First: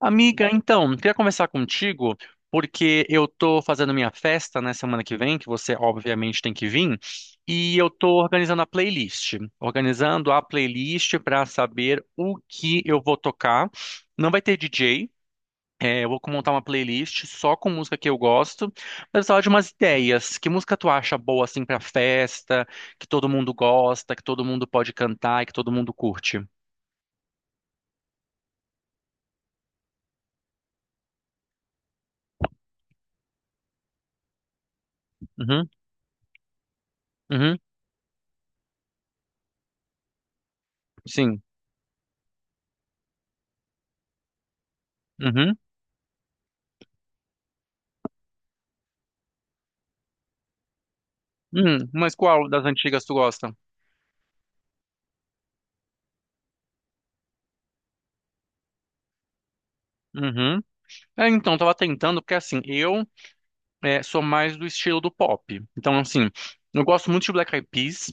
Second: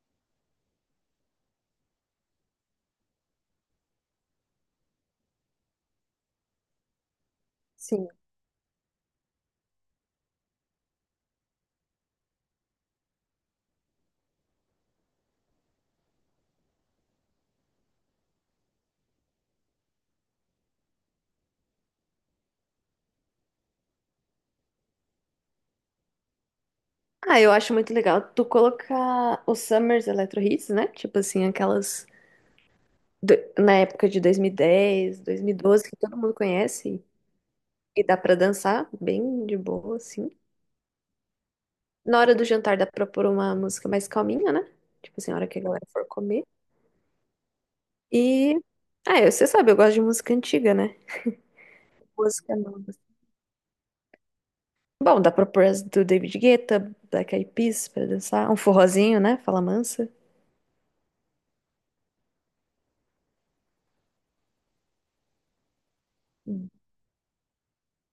Amiga, então, queria conversar contigo porque eu tô fazendo minha festa na semana que vem, que você obviamente tem que vir, e eu Sim. tô organizando a playlist para saber o que eu vou tocar. Não vai ter DJ, eu vou montar uma playlist só com música que eu gosto, mas eu precisava de umas ideias. Que música tu acha boa assim para festa, que todo mundo gosta, que todo mundo pode cantar e que todo mundo curte? Eu acho muito legal tu colocar os Summers Electro Hits, né? Tipo assim, aquelas na época de 2010, Uhum, 2012, que todo mundo conhece uhum, e dá pra dançar bem de boa, assim. sim. Na hora do jantar dá pra pôr uma música mais calminha, né? Tipo assim, a hora Uhum. que a galera for comer. E. Você sabe, eu gosto de música antiga, né? Mas qual Música das nova. antigas tu gosta? Bom, dá pra pôr as do David Guetta, Black Eyed Peas pra dançar. Um forrozinho, né? Fala mansa. Uhum. É, então, tava tentando, porque assim, sou mais do estilo do pop. Então, assim, eu gosto muito de Black Eyed Peas.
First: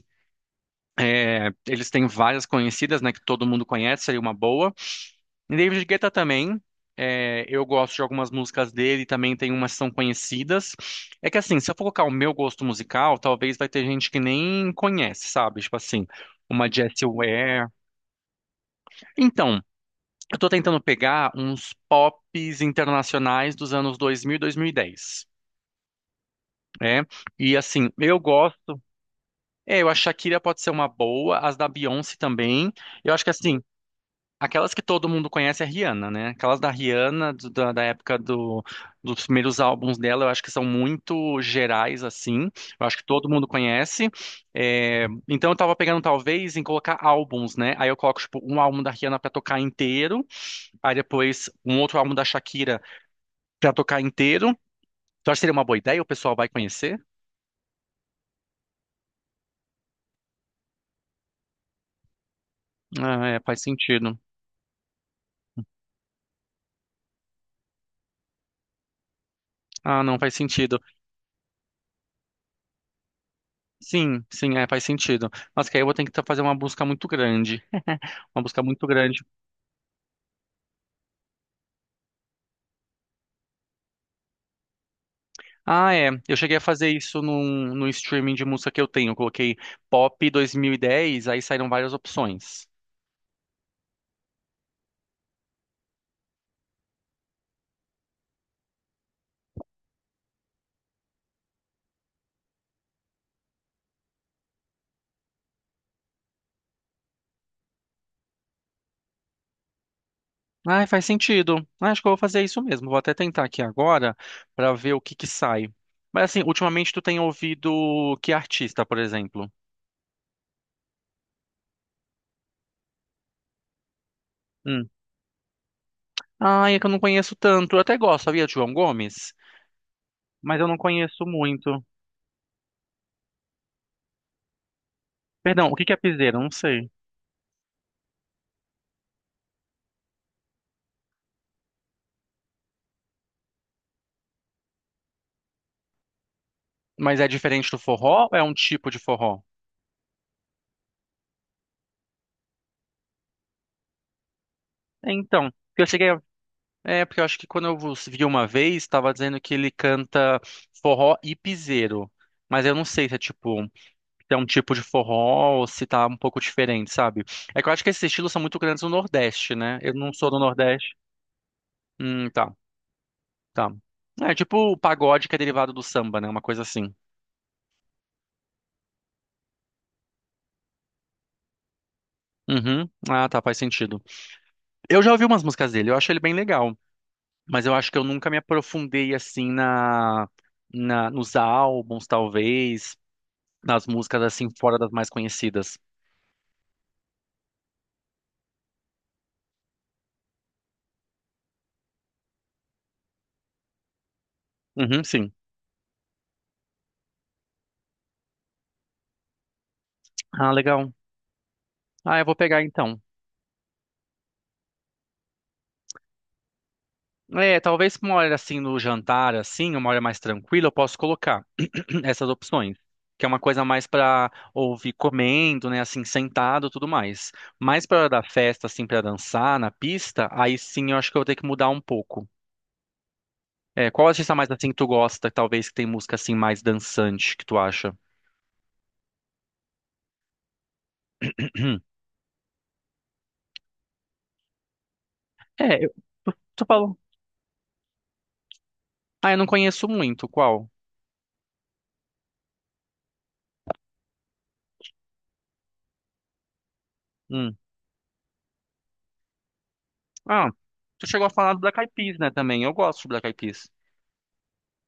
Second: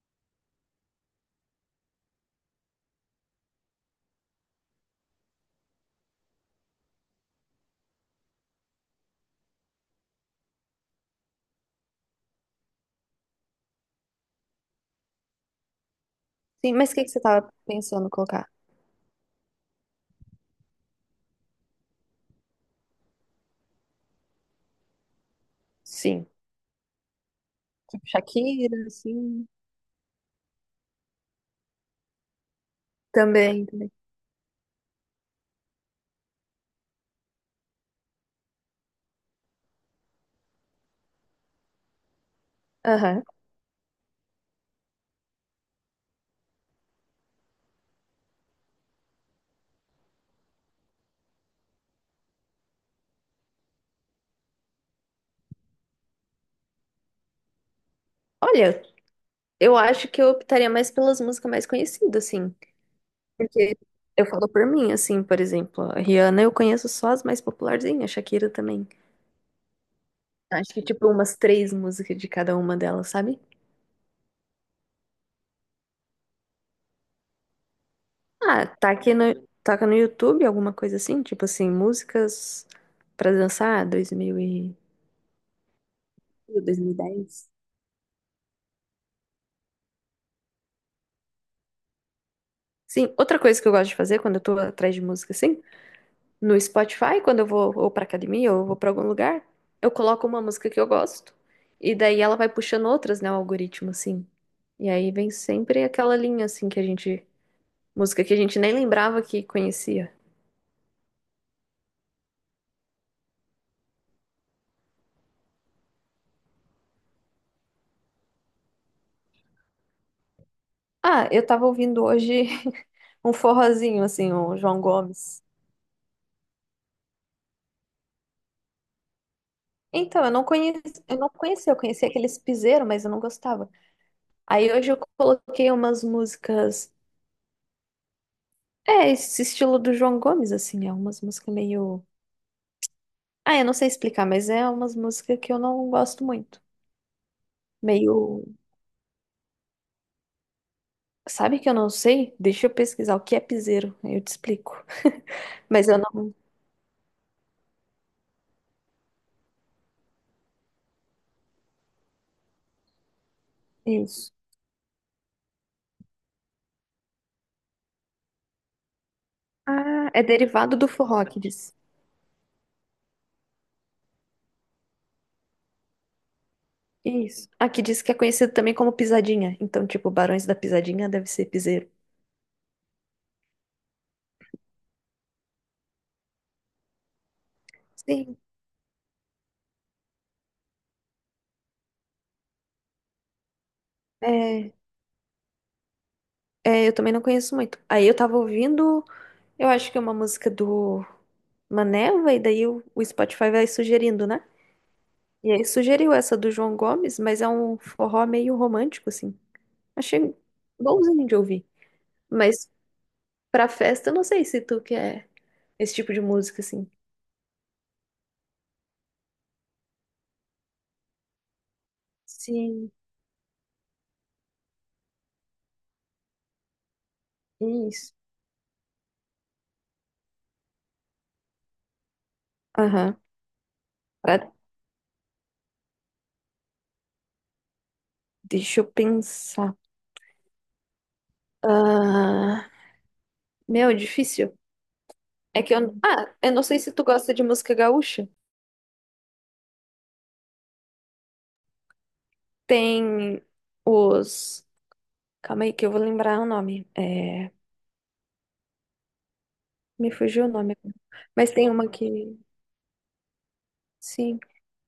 Eles têm várias conhecidas, né, que todo mundo conhece, seria uma boa. E David Guetta também. Eu gosto de algumas músicas dele, também tem umas que são conhecidas. É que assim, se eu for colocar o meu gosto musical, talvez vai ter gente que nem conhece, sabe? Tipo assim, uma Sim, mas o que Jessie que você tava Ware. pensando em colocar? Então, eu tô tentando pegar uns pops internacionais dos anos 2000 e 2010, Sim. né? E assim, Tipo eu Shakira, gosto. assim. É, eu acho que a Shakira pode ser uma boa, as da Beyoncé também. Eu acho que assim, Também, também. aquelas que todo mundo conhece é a Rihanna, né? Aquelas da Rihanna, da época dos primeiros álbuns dela, eu acho que são muito gerais, assim. Eu acho que Aham. todo mundo conhece. É, então eu tava pegando, talvez, em colocar álbuns, né? Aí eu coloco, tipo, um álbum da Rihanna pra tocar inteiro. Aí depois um outro álbum da Shakira pra tocar inteiro. Tu acha que seria uma boa ideia? O pessoal vai conhecer? Olha, eu acho que eu optaria mais pelas músicas mais conhecidas, assim. Ah, é, faz Porque sentido. eu falo por mim, assim, por exemplo, a Rihanna eu conheço só as mais popularzinhas, a Shakira também. Ah, não, faz Acho sentido. que, tipo, umas três músicas de cada uma delas, sabe? Sim, sim, é, faz sentido. Mas que aí eu vou ter que fazer uma busca muito grande. Uma busca Ah, muito tá aqui grande. no, toca no YouTube, alguma coisa assim, tipo assim, músicas pra dançar, Ah, é. Eu cheguei a dois fazer mil e isso dez. No streaming de música que eu tenho. Eu coloquei Pop 2010, aí saíram várias opções. Sim, outra coisa que eu gosto de fazer quando eu tô atrás de música, assim, no Spotify, quando eu vou ou pra academia ou eu vou pra algum lugar, eu coloco uma música que eu gosto. E daí ela vai puxando outras, né? O algoritmo, assim. E aí vem sempre aquela linha, assim, que a gente. Música que a gente nem lembrava que conhecia. Ah, faz sentido. Ah, acho que eu vou fazer isso mesmo. Vou até tentar aqui agora pra ver o que que sai. Mas assim, ultimamente tu tem ouvido que artista, por exemplo? Ah, eu tava ouvindo hoje um forrozinho, assim, o João Hum. Gomes. Ah, é que eu não conheço tanto. Eu até gosto, sabia, de João Gomes? Então, eu não Mas eu não conhecia, conheço eu muito. conhecia aqueles piseiro, mas eu não gostava. Aí hoje eu Perdão, coloquei o que que é umas piseiro? Eu não sei. músicas. É, esse estilo do João Gomes, assim, é umas músicas meio. Ah, eu não sei explicar, mas é umas músicas que eu não gosto muito. Mas é diferente do forró ou é Meio. um tipo de forró? Sabe que eu não sei? Deixa eu pesquisar o que é piseiro, aí eu te explico. É, então, porque eu Mas eu cheguei a... não. É, porque eu acho que quando eu vos vi uma vez, estava dizendo que ele canta forró e piseiro. Mas eu não sei se é tipo, se Isso. é um tipo de forró ou se tá um pouco diferente, sabe? É que eu acho que esses estilos são muito grandes no Nordeste, né? Eu Ah, não é sou do derivado do Nordeste. forró que diz. Tá, tá. É tipo o pagode que é derivado do samba, né? Uma coisa assim. Isso. Aqui diz que é conhecido também como pisadinha. Então, tipo, Barões da Pisadinha deve ser piseiro. Uhum. Ah, tá, faz sentido. Eu já ouvi umas músicas dele, eu acho ele bem legal, mas eu acho que eu nunca me Sim. aprofundei assim na nos álbuns, talvez, nas músicas assim É, fora das mais conhecidas. Eu também não conheço muito. Aí eu tava ouvindo, eu acho que é uma música do Maneva, e daí o Spotify vai sugerindo, né? Uhum, sim. E aí sugeriu essa do João Gomes, mas é um forró meio romântico, assim. Achei Ah, legal. bonzinho de ouvir. Ah, eu vou pegar Mas então. pra festa, eu não sei se tu quer esse tipo de música, assim. É, talvez uma hora assim no jantar, assim, uma hora mais tranquila, eu posso colocar essas opções, Sim, que é uma coisa mais pra ouvir comendo, né, assim, sentado, e tudo mais. Mas pra hora isso. da festa, assim, pra dançar na pista, aí sim eu acho que eu vou ter que mudar um pouco. Aham. É, qual artista mais Pra- assim que tu gosta, talvez que tem música assim mais dançante que tu acha? Deixa eu pensar. Ah, meu, difícil. É que É, eu- eu. Ah, eu não tu sei se falou. tu gosta de música gaúcha. Ah, eu não conheço muito. Qual? Tem os. Calma aí que eu vou lembrar o nome. Hum. Me fugiu o Ah, nome. tu chegou a Mas falar do tem Black Eyed uma Peas, né, que. também. Eu gosto de Black Eyed Peas. Sim.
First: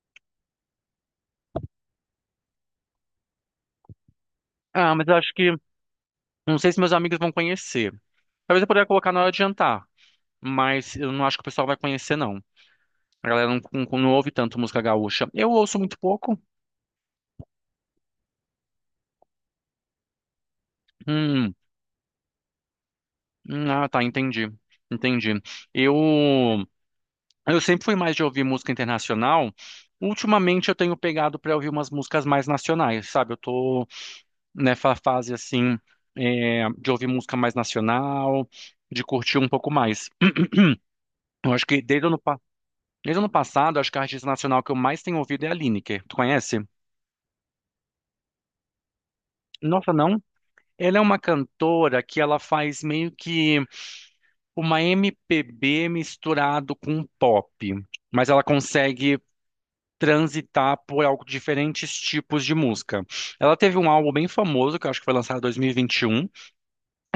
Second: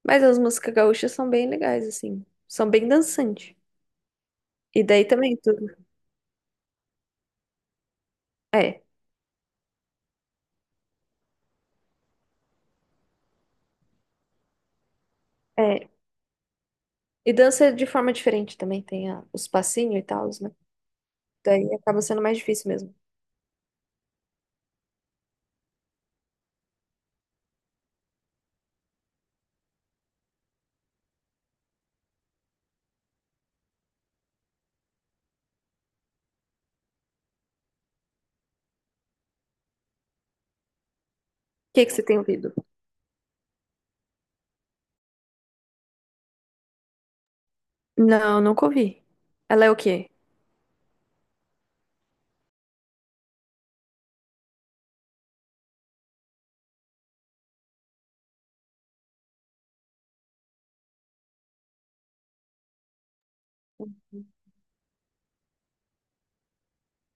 Mas as músicas gaúchas são bem legais, assim. São bem dançantes. E Ah, daí mas eu acho também que tudo. não sei se meus amigos vão conhecer. Talvez eu É. poderia colocar na hora de jantar, mas eu não acho que o pessoal vai conhecer não. A galera não ouve tanto música gaúcha. Eu ouço É. muito pouco. E dança de forma diferente também, tem os passinhos e tal, né? Hum. Daí acaba sendo mais difícil mesmo. O ah, tá, entendi. Entendi. Eu Eu sempre fui mais de ouvir música internacional. Ultimamente eu tenho pegado para ouvir umas músicas mais nacionais, sabe? Eu tô nessa fase assim, é, de ouvir música mais nacional, de curtir um pouco mais. Eu acho que que que você desde tem ouvido? desde o ano passado, acho que a artista nacional que eu mais tenho ouvido é a Lineker. Tu conhece? Não, nunca ouvi. Ela é o Nossa, quê? não? Ela é uma cantora que ela faz meio que uma MPB misturado com pop, mas ela consegue transitar por algo, diferentes tipos de música. Ela teve um álbum bem famoso, que eu acho que foi lançado em 2021.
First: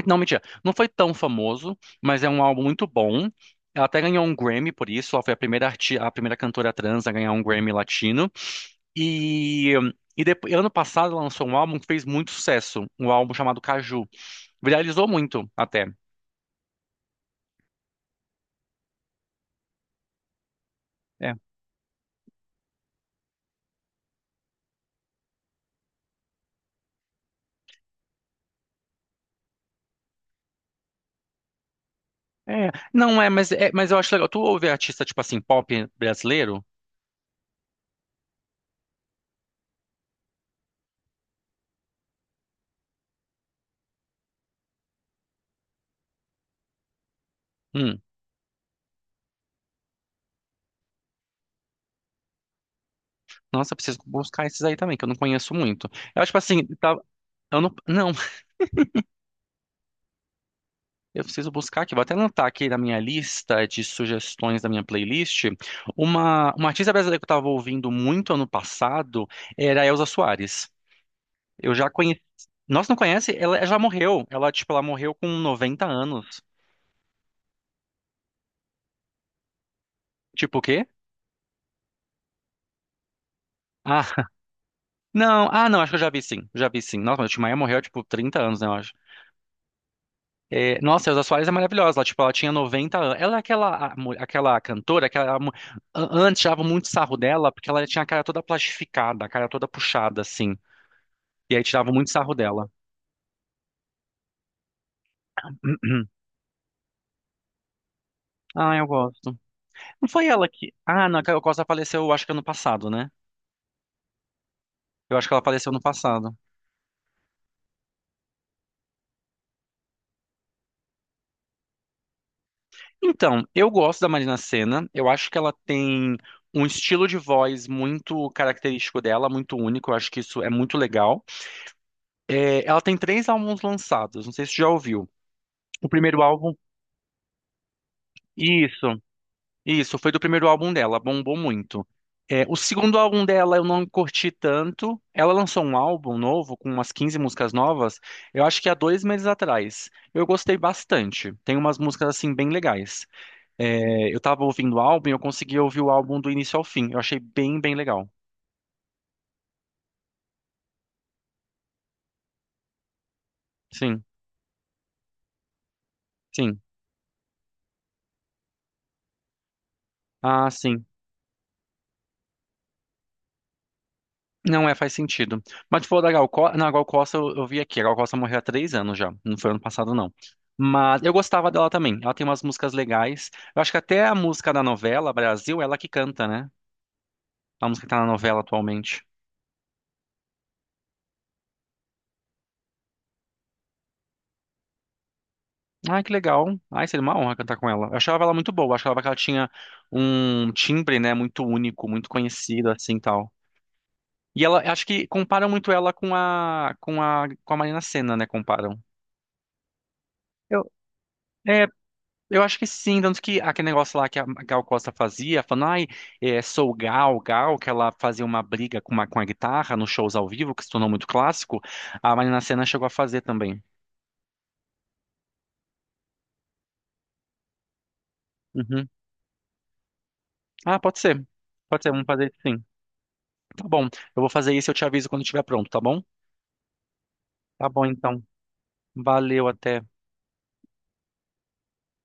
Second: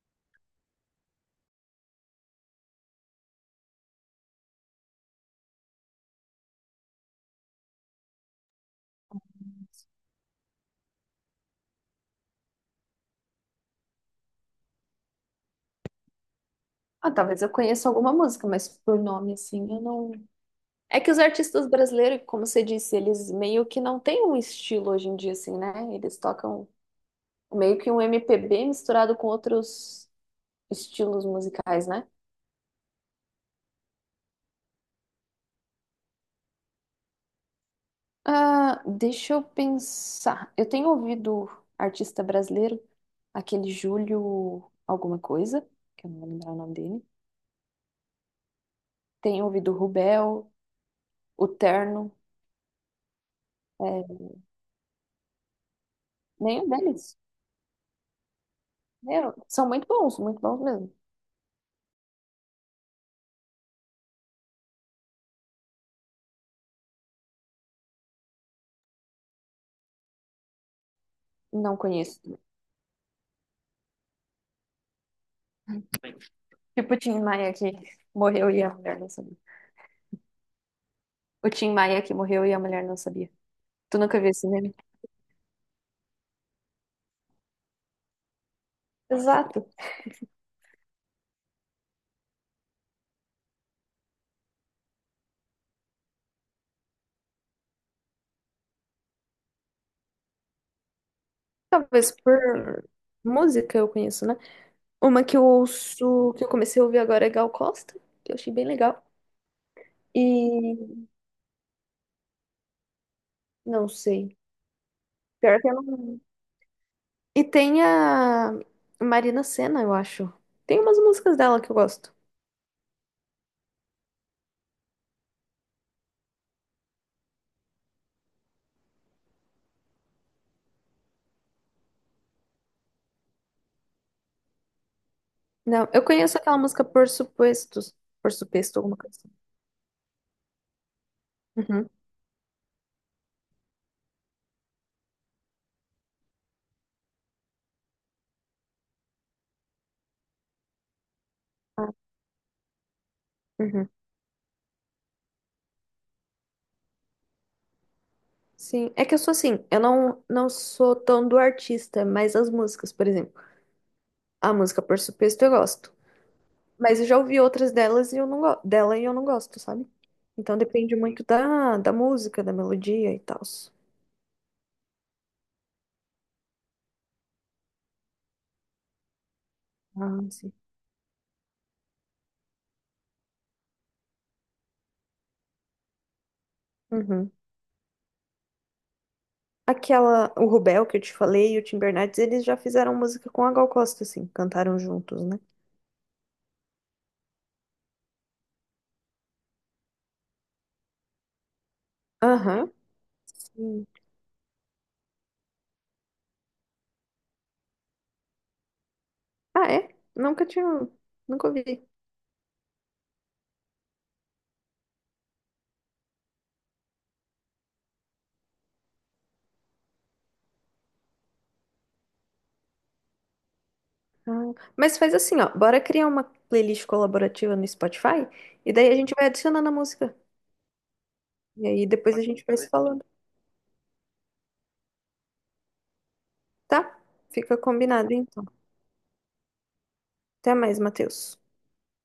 Não, mentira, não foi tão famoso, mas é um álbum muito bom. Ela até ganhou um Grammy por isso, ela foi a primeira cantora trans a ganhar um Grammy latino. E, e depois, ano passado ela lançou um álbum que fez muito sucesso, um álbum chamado Caju. Viralizou muito até. Ah, talvez eu conheça alguma música, mas por nome assim, eu não. É que os É, artistas brasileiros, como você disse, eles meio que não têm um estilo hoje em dia, assim, né? Eles tocam meio que um MPB misturado com outros estilos musicais, né? é. Não é, mas, é, mas eu acho legal. Tu ouve artista tipo assim, pop brasileiro? Ah, deixa eu pensar. Eu tenho ouvido artista brasileiro, aquele Júlio alguma coisa, que eu não vou lembrar o nome dele. Hum. Tenho ouvido o Rubel, o Terno. Nossa, eu preciso É, buscar esses aí também, que eu não conheço muito. Eu, tipo assim, nenhum deles. eu não, não, Meu, são muito bons mesmo. eu preciso buscar aqui. Vou até anotar aqui na minha lista de sugestões da minha playlist. Uma artista brasileira que eu estava ouvindo muito ano passado era a Elza Soares. Eu Não já conheci. conheço. Nossa, não conhece? Ela já morreu. Ela, tipo, ela morreu com 90 anos. Tipo o Tim Maia que morreu e a mulher não sabia. Tipo o quê? O Tim Maia que morreu e a mulher não sabia. Tu Ah, nunca viu esse meme? não, ah, não, acho que eu já vi sim. Já vi sim. Nossa, mas o Tim Maia morreu, tipo, 30 anos, né? Exato. É, nossa, a Elza Soares é maravilhosa. Ela, tipo, ela tinha 90 anos. Ela é aquela, aquela cantora, antes tirava muito sarro dela, porque ela tinha a cara toda plastificada, a cara toda puxada, assim. E aí tirava muito Talvez sarro dela. por música eu conheço, né? Uma que eu ouço, que eu comecei a ouvir agora é Gal Costa, que eu achei bem Ah, eu legal. gosto. Não foi ela que. E Ah, não, a Caio Costa faleceu, acho que ano passado, né? não sei. Eu acho que ela Pior que faleceu ano eu não. passado. E tem a Marina Sena, eu acho. Tem umas músicas dela que eu gosto. Então, eu gosto da Marina Sena. Eu acho que ela tem um estilo de voz muito característico dela, muito único. Eu acho que isso é muito legal. É, ela tem 3 álbuns lançados, não sei se você já ouviu. O Não, eu primeiro conheço álbum, aquela música Por Supostos, Por Suposto, alguma isso, coisa assim. isso, foi do primeiro álbum dela, bombou muito. Uhum. É, o segundo álbum dela eu não curti tanto. Ela lançou um álbum novo com umas 15 músicas novas, eu acho que há 2 meses atrás. Eu gostei bastante. Tem umas Ah, músicas assim bem legais. uhum. É, eu tava ouvindo o álbum e eu consegui ouvir o álbum do início ao fim. Eu achei bem legal. Sim, é que eu sou assim, eu não, não sou tão do artista, mas as músicas, por exemplo. Sim, A música Por Suposto eu gosto. sim. Mas eu já ouvi outras delas e eu não dela e eu não gosto, sabe? Ah, Então sim. depende muito da música, da melodia e tal. Não é, faz sentido. Mas, tipo, da Gal Costa. Não, Gal Costa eu vi aqui. A Gal Costa morreu há 3 anos já. Não foi ano passado, não. Ah, sim. Mas eu gostava dela também. Ela tem umas músicas legais. Eu acho que até a música da novela Brasil, é ela que canta, né? Uhum. A música que tá na novela atualmente. Aquela, o Rubel que eu te falei e o Tim Bernardes, eles já fizeram música com a Gal Costa, assim, cantaram juntos, né? Ai, que legal. Ai, seria uma honra cantar com ela. Eu achava ela muito boa. Eu achava que ela tinha um timbre, né? Muito único, muito conhecido, Aham. assim, tal. Sim. E ela, acho que comparam muito ela com a Marina Sena, né? Comparam. Ah, é? Nunca tinha, Eu, nunca é. ouvi. Eu acho que sim, tanto que aquele negócio lá que a Gal Costa fazia, falando, ai, é, sou Gal, Gal, que ela fazia uma briga com a guitarra nos shows ao vivo, que se tornou muito clássico, a Marina Sena chegou a fazer também. Ah, mas faz assim, ó, bora criar uma playlist colaborativa no Spotify e Uhum. daí a gente vai adicionando a música. Ah, pode ser. E Pode aí ser, vamos depois a fazer isso gente vai sim. se falando, Tá bom, eu vou fazer isso e eu te aviso quando estiver pronto, tá bom? tá? Fica Tá bom, combinado, então. então. Valeu, até. Até mais, Matheus.